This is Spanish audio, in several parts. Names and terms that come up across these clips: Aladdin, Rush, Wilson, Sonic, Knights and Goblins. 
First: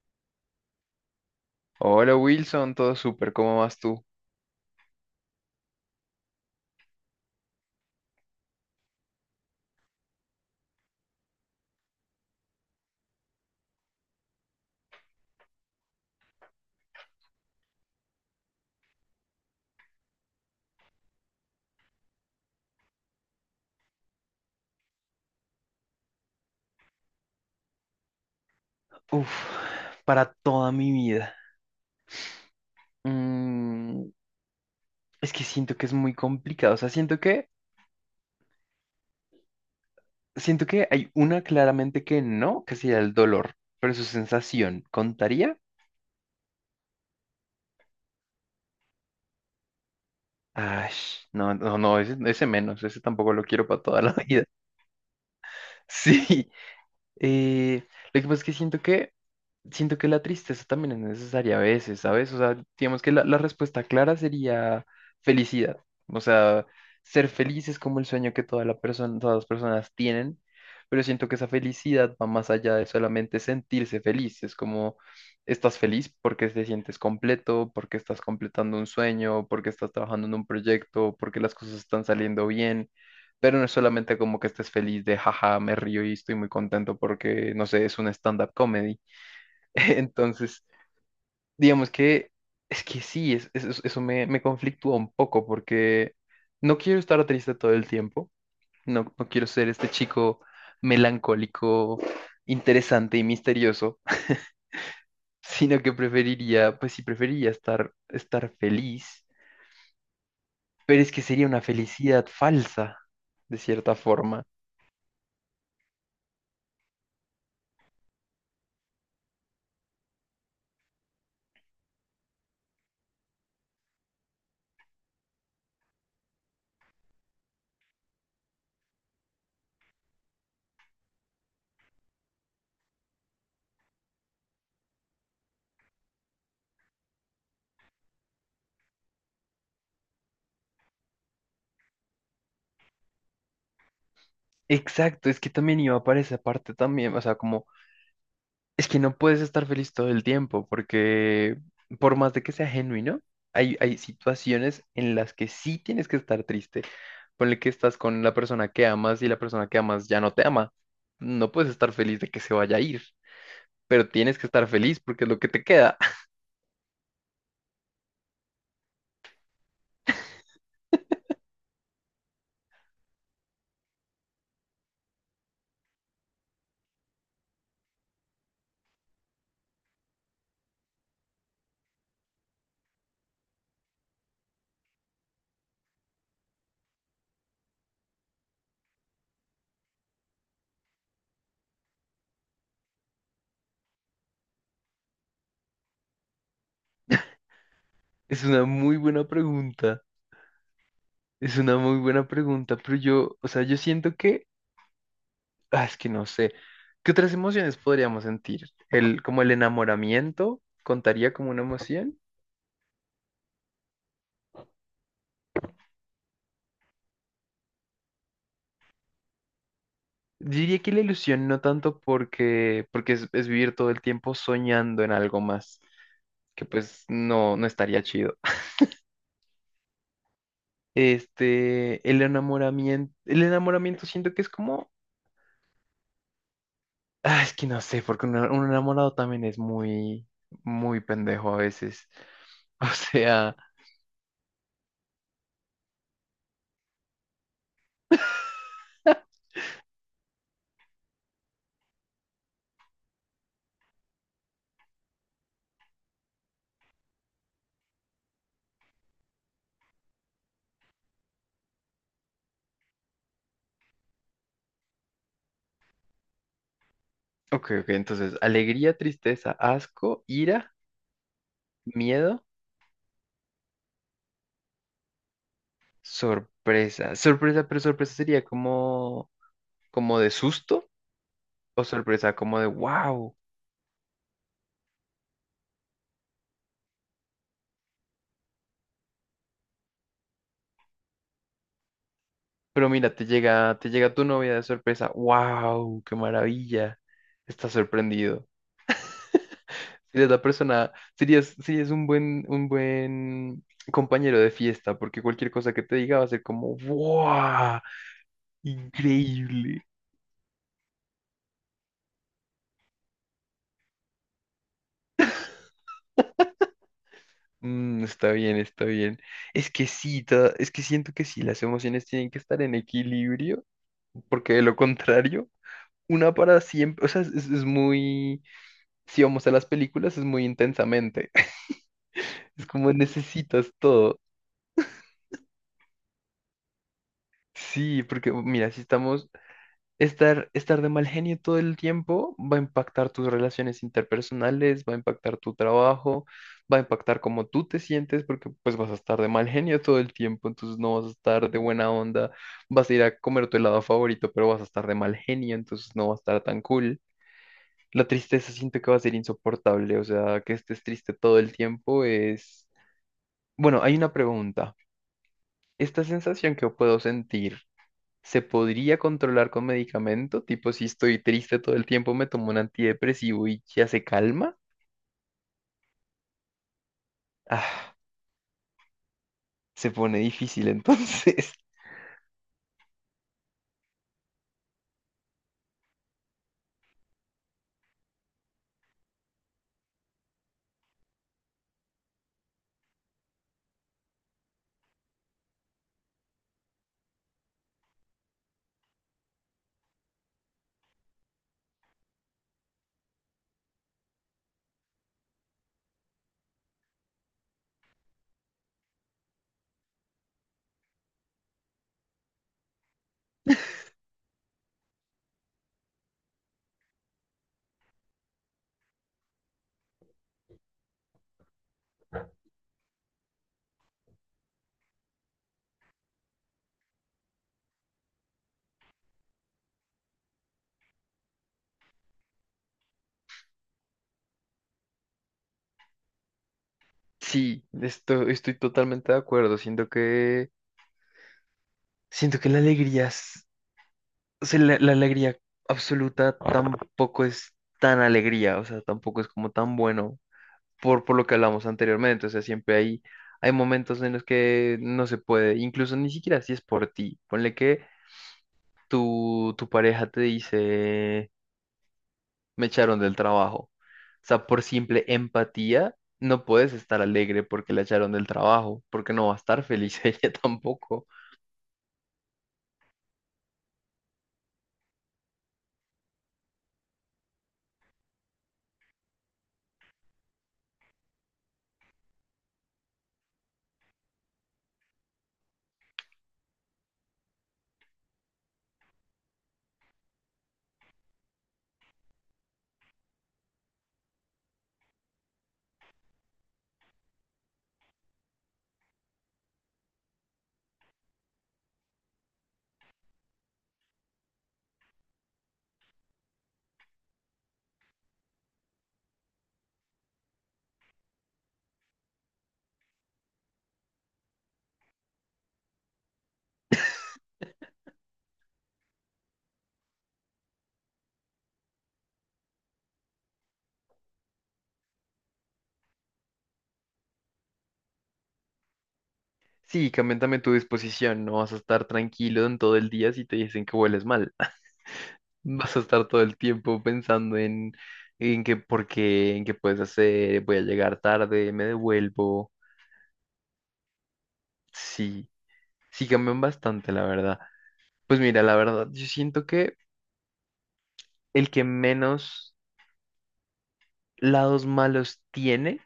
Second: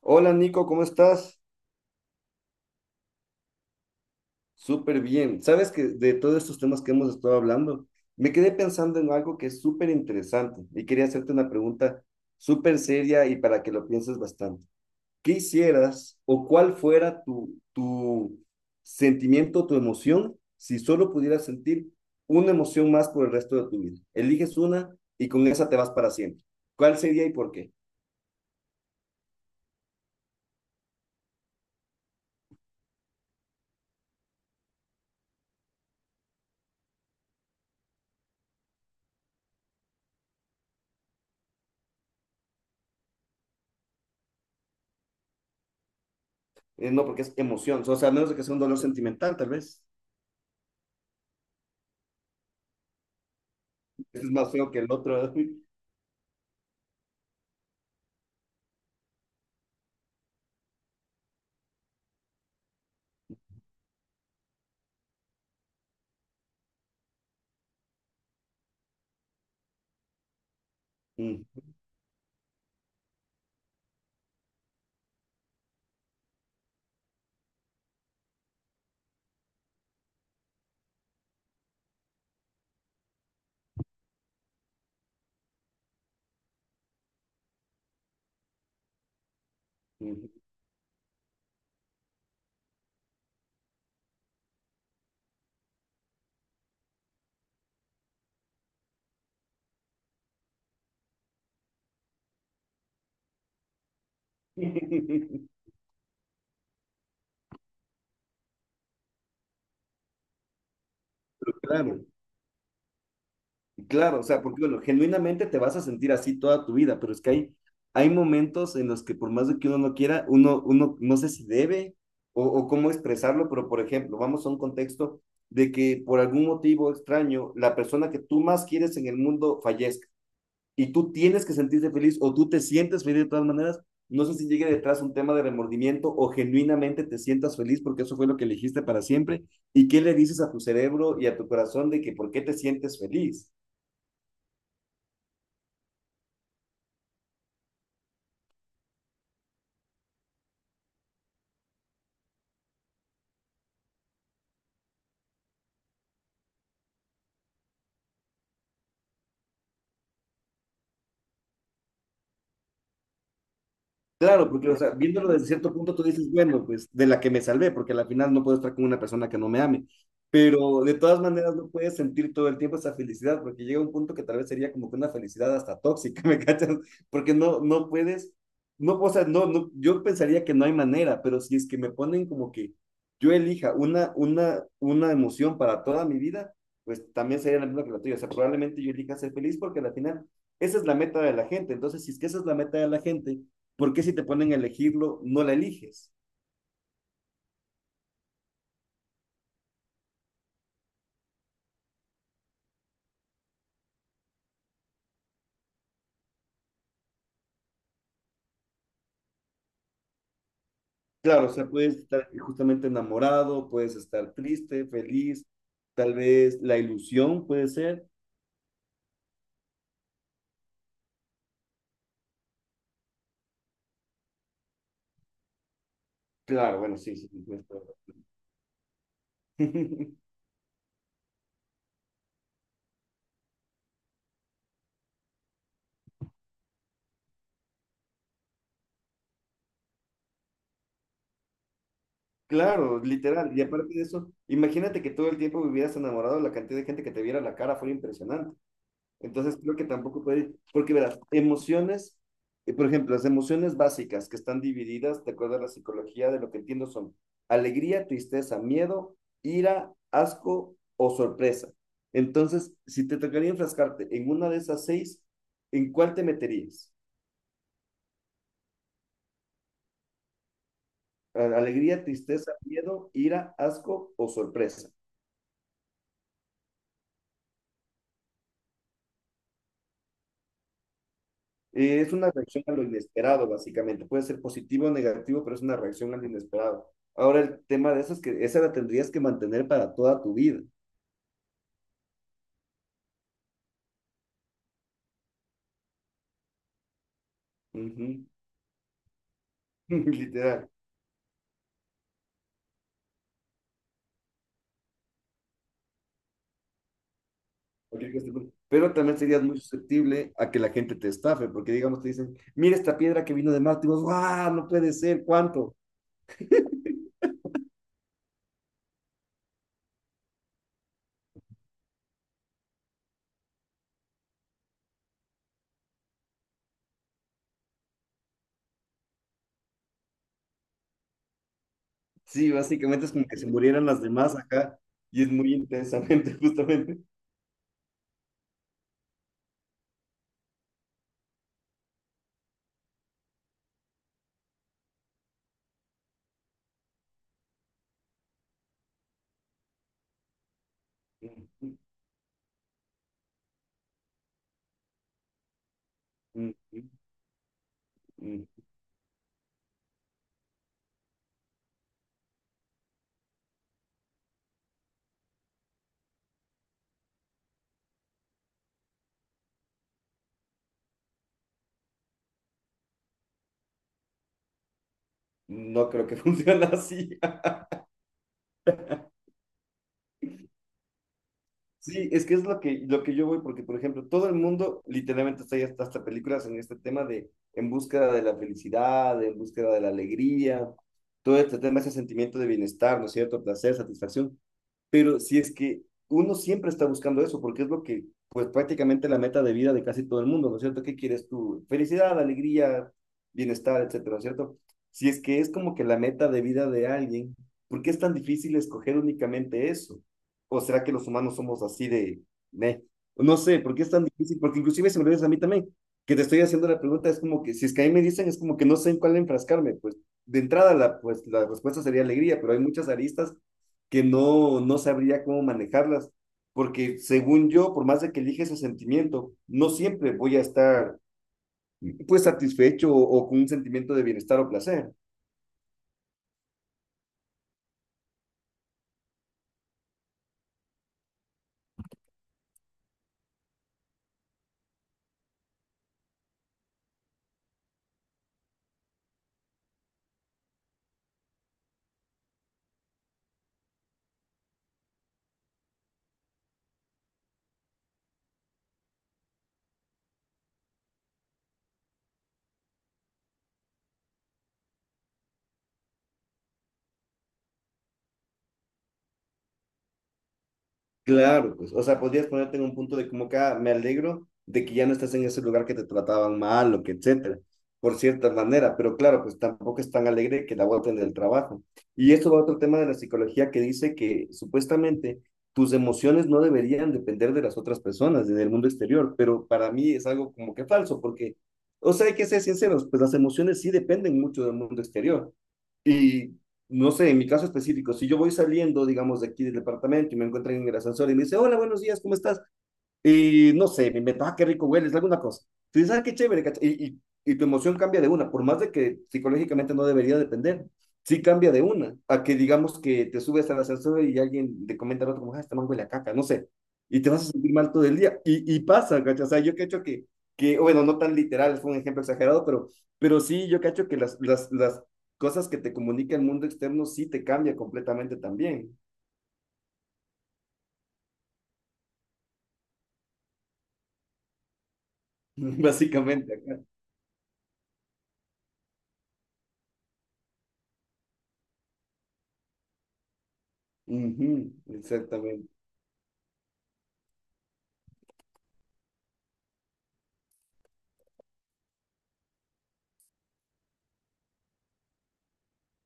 Hola Nico, ¿cómo estás? Hola Wilson, todo súper, ¿cómo vas tú? Súper bien. Sabes que de todos estos temas que hemos estado hablando, me quedé pensando en algo que es súper interesante y quería hacerte una pregunta súper seria y para que lo pienses bastante. ¿Qué hicieras o cuál fuera tu sentimiento, tu emoción, si solo pudieras sentir una emoción más por el resto de tu vida? Eliges una y con esa te vas para siempre. ¿Cuál sería y por qué? Uf, para toda mi vida. Mm, es que siento que es muy complicado. O sea, siento que hay una claramente que no, que sería el dolor, pero su sensación, ¿contaría? No, porque es emoción, o sea, a menos de que sea un dolor sentimental, tal vez. Ay, no, no, no, ese menos, ese tampoco lo quiero para toda la Este es vida. más feo que el otro. Sí, Eh, lo que pasa es que siento que la tristeza también es necesaria a veces, ¿sabes? O sea, digamos que la respuesta clara sería felicidad. O sea, ser feliz es como el sueño que todas las personas tienen, pero siento que Mm, esa felicidad va más allá de solamente sentirse feliz. Es como, estás feliz porque te sientes completo, porque estás completando un sueño, porque estás trabajando en un proyecto, porque las cosas están saliendo bien. Pero no es solamente como que estés feliz de jaja, me río y estoy muy contento porque, no sé, es un stand-up comedy. mm. Entonces, digamos que es que sí, eso me conflictúa un poco porque no quiero estar triste todo el tiempo, no quiero ser este chico melancólico, interesante y misterioso, sino que preferiría, pues sí, preferiría estar feliz, pero es que sería una Claro, felicidad falsa, de cierta claro, o sea, forma. porque bueno, genuinamente te vas a sentir así toda tu vida, pero es que hay momentos en los que por más de que uno no quiera, uno no sé si debe o cómo expresarlo, pero por ejemplo, vamos a un contexto de que por algún motivo extraño, la persona que tú más quieres en el mundo fallezca. Y tú tienes que sentirte feliz o tú te sientes feliz de todas maneras, no sé si llegue detrás un tema de remordimiento o genuinamente te sientas feliz porque eso fue lo que elegiste para siempre. ¿Y qué le dices a tu cerebro y a tu corazón de que por qué te sientes feliz? Exacto, es que también iba para esa parte también, o sea, como es que no puedes estar feliz todo el tiempo porque por más de que sea genuino, hay situaciones en las que sí tienes que estar triste. Ponle que estás con la persona que amas y la persona que amas ya no te ama. No puedes estar feliz de que se vaya a ir, pero tienes que Claro, estar porque o sea, feliz porque viéndolo es lo desde que te cierto punto queda. tú dices, bueno, pues de la que me salvé, porque al final no puedo estar con una persona que no me ame, pero de todas maneras no puedes sentir todo el tiempo esa felicidad, porque llega un punto que tal vez sería como que una felicidad hasta tóxica, ¿me cachas? Porque no puedes, no, o sea, no, no, yo pensaría que no hay manera, pero si es que me ponen como que yo elija una emoción para toda mi vida, pues también sería la misma que la tuya, o sea, probablemente yo elija ser feliz porque al final esa es la meta de la gente, entonces si es que esa es la meta de la gente, ¿por qué si te ponen a elegirlo, no la eliges? Es una muy buena pregunta, es una muy buena pregunta, pero yo, o sea, yo siento que es que no sé. ¿Qué otras emociones podríamos sentir? Como el enamoramiento contaría Claro, como o una sea, puedes emoción. estar justamente enamorado, puedes estar triste, feliz, tal vez la ilusión puede ser. Diría que la ilusión no tanto porque es vivir todo el tiempo soñando en algo más, que Claro, bueno, pues sí, sí, sí, no estaría sí. chido. El enamoramiento siento que es como, es que no sé, porque un enamorado también es muy, muy pendejo a veces. O Claro, sea, literal. Y aparte de eso, imagínate que todo el tiempo vivieras enamorado, la cantidad de gente que te viera la cara fue impresionante. Entonces creo que tampoco puede ir, porque verás, emociones, por ejemplo, las emociones básicas que están divididas, de acuerdo a la psicología, de lo que entiendo son alegría, tristeza, miedo, ira, asco o sorpresa. Entonces, si te tocaría enfrascarte en una de esas seis, ¿en cuál te meterías? ok, ok, entonces, alegría, tristeza, asco, ira, Alegría, miedo. tristeza, miedo, ira, asco o sorpresa. Sorpresa. Sorpresa, pero sorpresa sería como de susto o Es una sorpresa como reacción de a lo wow. inesperado, básicamente. Puede ser positivo o negativo, pero es una reacción a lo inesperado. Ahora, el tema de eso es que esa la tendrías que mantener para toda tu vida. Pero mira, te llega tu novia de sorpresa. ¡Wow! ¡Qué maravilla! Estás Ujú. sorprendido. Serías la Literal. persona, serías, Serías un buen compañero de fiesta, porque cualquier cosa que te diga va a ser como ¡Wow! Cualquier cosa. Pero también serías muy ¡Increíble! susceptible a que la gente te estafe, porque digamos te dicen, mira esta piedra que vino de Marte, y vos, ¡guau! No puede ser, ¿cuánto? Está bien, está bien. Es que sí, es que siento que sí, las emociones tienen que estar en equilibrio, porque de lo contrario, una para siempre, o sea, muy, si vamos a las películas, es muy intensamente. Sí, Es como básicamente es como que se necesitas murieran las todo. demás acá, y es muy intensamente, justamente. Sí, porque mira, si estamos, estar, estar de mal genio todo el tiempo va a impactar tus relaciones interpersonales, va a impactar tu trabajo, va a impactar cómo tú te sientes, porque pues vas a estar de mal genio todo el tiempo, entonces no vas a estar de Ujú, buena onda, vas a ir a comer tu helado favorito, pero vas a estar de mal genio, entonces no va a estar tan ujú, cool. La ujú. tristeza siento que va a ser insoportable, o sea, que estés triste todo el tiempo es. Bueno, hay una pregunta. ¿Esta sensación que puedo sentir se podría controlar con medicamento? Tipo, si estoy triste todo el tiempo, me tomo un antidepresivo y ya se calma. No creo que funcione así. Ah, se pone difícil entonces. Sí, es que es lo que yo voy, porque por ejemplo, todo el mundo literalmente está ya hasta, hasta películas en este tema de en búsqueda de la felicidad, en búsqueda de la alegría, todo este tema, ese sentimiento de bienestar, ¿no es cierto? Placer, satisfacción. Pero si es que uno siempre está buscando eso, porque es lo que, pues prácticamente la meta de vida de casi todo el mundo, ¿no es cierto? ¿Qué quieres tú? Felicidad, alegría, bienestar, etcétera, ¿no es cierto? Si es que es como que la meta de vida de alguien, ¿por qué es tan difícil escoger únicamente eso? ¿O será que los humanos somos así de, meh? No sé, ¿por qué es tan difícil? Porque inclusive si me lo dices a mí también, que te estoy haciendo la pregunta, es como que, si es que a mí me dicen, es como que no sé en cuál enfrascarme, pues de entrada la, pues, la respuesta sería alegría, pero hay muchas aristas que no sabría cómo manejarlas, porque según yo, por más de que elige ese sentimiento, no siempre voy a estar pues satisfecho o con un sentimiento de bienestar o placer. Sí, estoy totalmente de acuerdo. Siento que la alegría, O sea, la alegría absoluta tampoco es tan alegría, o sea, tampoco es como tan bueno por lo que hablamos anteriormente. O sea, siempre hay momentos en los que no se puede, incluso ni siquiera si es por ti. Ponle que tu pareja te dice, me echaron del trabajo. O sea, por simple empatía, no puedes estar alegre porque la echaron del trabajo, porque no va a estar feliz ella tampoco. Claro, pues, o sea, podrías ponerte en un punto de como que "Ah, me alegro de que ya no estás en ese lugar que te trataban mal o que etcétera, por cierta manera, pero claro, pues tampoco es tan alegre que la boten del trabajo. Y esto va a otro tema de la psicología que dice que supuestamente tus emociones no deberían depender de las otras personas en el mundo exterior, pero para mí es algo como que falso, porque, o sea, hay que ser sinceros, pues las emociones sí dependen mucho del mundo exterior. Y no sé, en mi caso específico, si yo voy saliendo, digamos, de aquí del departamento y me encuentran en el ascensor y me dice, hola, buenos días, ¿cómo estás? Y no sé, me invento, ah, qué rico hueles, alguna cosa. Tú dices, ah, qué chévere, y, y tu emoción cambia de una, por más de que psicológicamente no debería depender, sí cambia de una, a que digamos que te subes al ascensor y alguien te comenta al otro, como, ah, este man huele a caca, no sé, y te vas a sentir mal todo el día. Y pasa, ¿cachai? O sea, yo cacho que, bueno, no tan literal, fue un ejemplo exagerado, pero sí, yo cacho que las cosas que te comunica el mundo externo sí te cambia completamente también, Sí, cambian también tu disposición, no vas a estar tranquilo en todo el día si te dicen que hueles mal. Vas a estar todo básicamente el acá. tiempo pensando en qué, por qué, en qué puedes hacer, voy a llegar tarde, me devuelvo. Ujú, Sí, exactamente. sí cambian bastante, la verdad. Pues mira, la verdad, yo siento que el que menos lados malos tiene,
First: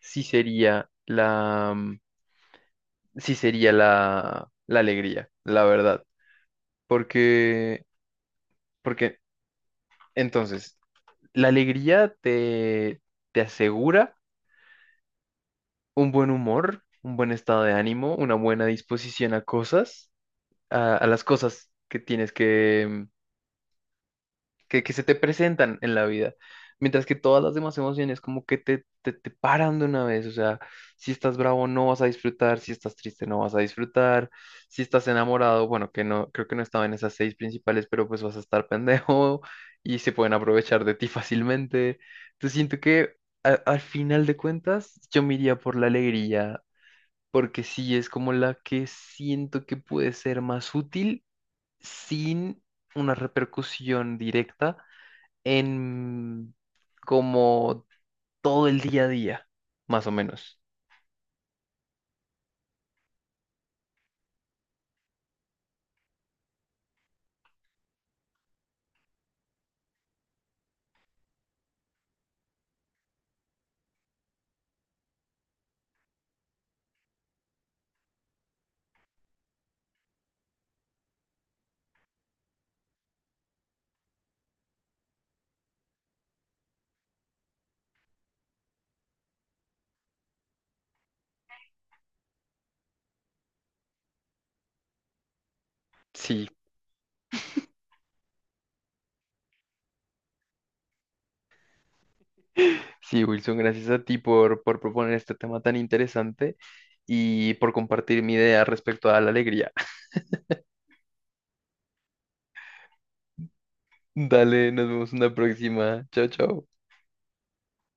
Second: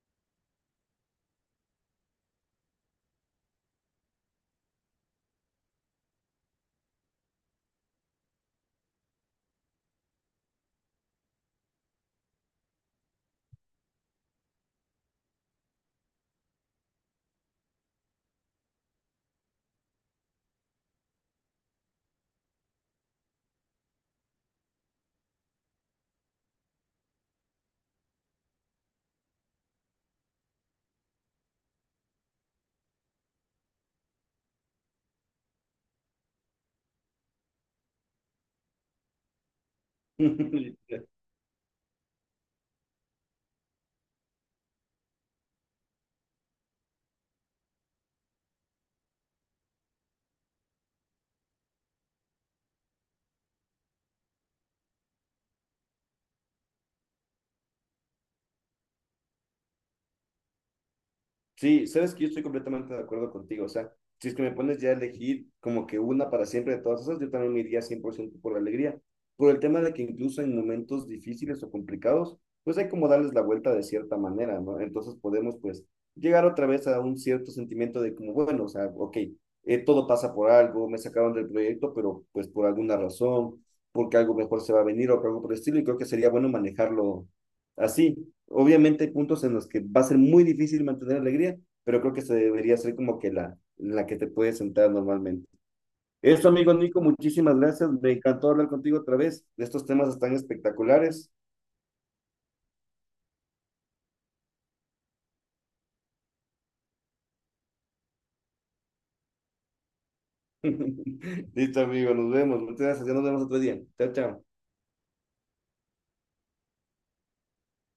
sí sería la, mm, sí sería la, la alegría, la verdad. Porque, Porque entonces, la alegría te asegura un buen humor, un buen estado de ánimo, una buena disposición a las cosas que tienes que se te presentan en la vida. Mientras que todas las demás emociones como que te paran de una vez, o sea, si estás bravo no vas a disfrutar, si estás triste no vas a disfrutar, si estás enamorado, bueno, que no, creo que no estaba en esas seis principales, pero pues vas a estar pendejo y se pueden aprovechar de ti fácilmente. Entonces siento que al final de cuentas, yo me iría por la alegría porque sí es como la que siento que puede ser más útil sin una repercusión directa en como todo el día a día, más o menos. Sí, sabes que yo estoy completamente de acuerdo contigo. O sea, si es que me pones ya a elegir como que una para siempre de todas esas, yo también me iría 100% por ciento por la alegría. Por el tema de que incluso en momentos difíciles o complicados, pues hay como darles la vuelta de cierta manera, ¿no? Entonces podemos pues llegar otra vez a un cierto sentimiento de como, bueno, o sea, ok, todo pasa por algo, me sacaron del proyecto, pero pues por alguna razón, porque algo mejor se va a venir o algo por el estilo, y creo que sería bueno manejarlo así. Obviamente hay puntos en los que va a ser muy difícil mantener alegría, pero creo que se debería ser como que la que te puedes sentar normalmente. Sí, Eso, amigo Nico, muchísimas gracias. Me encantó hablar contigo otra vez. Estos temas están espectaculares. sí, Wilson, gracias a ti por proponer este tema tan interesante y por compartir mi idea respecto a la alegría. Listo, amigo, nos vemos. Muchas gracias. Ya nos vemos otro día. Chao, chao. Dale, nos vemos en la próxima. Chao, chao.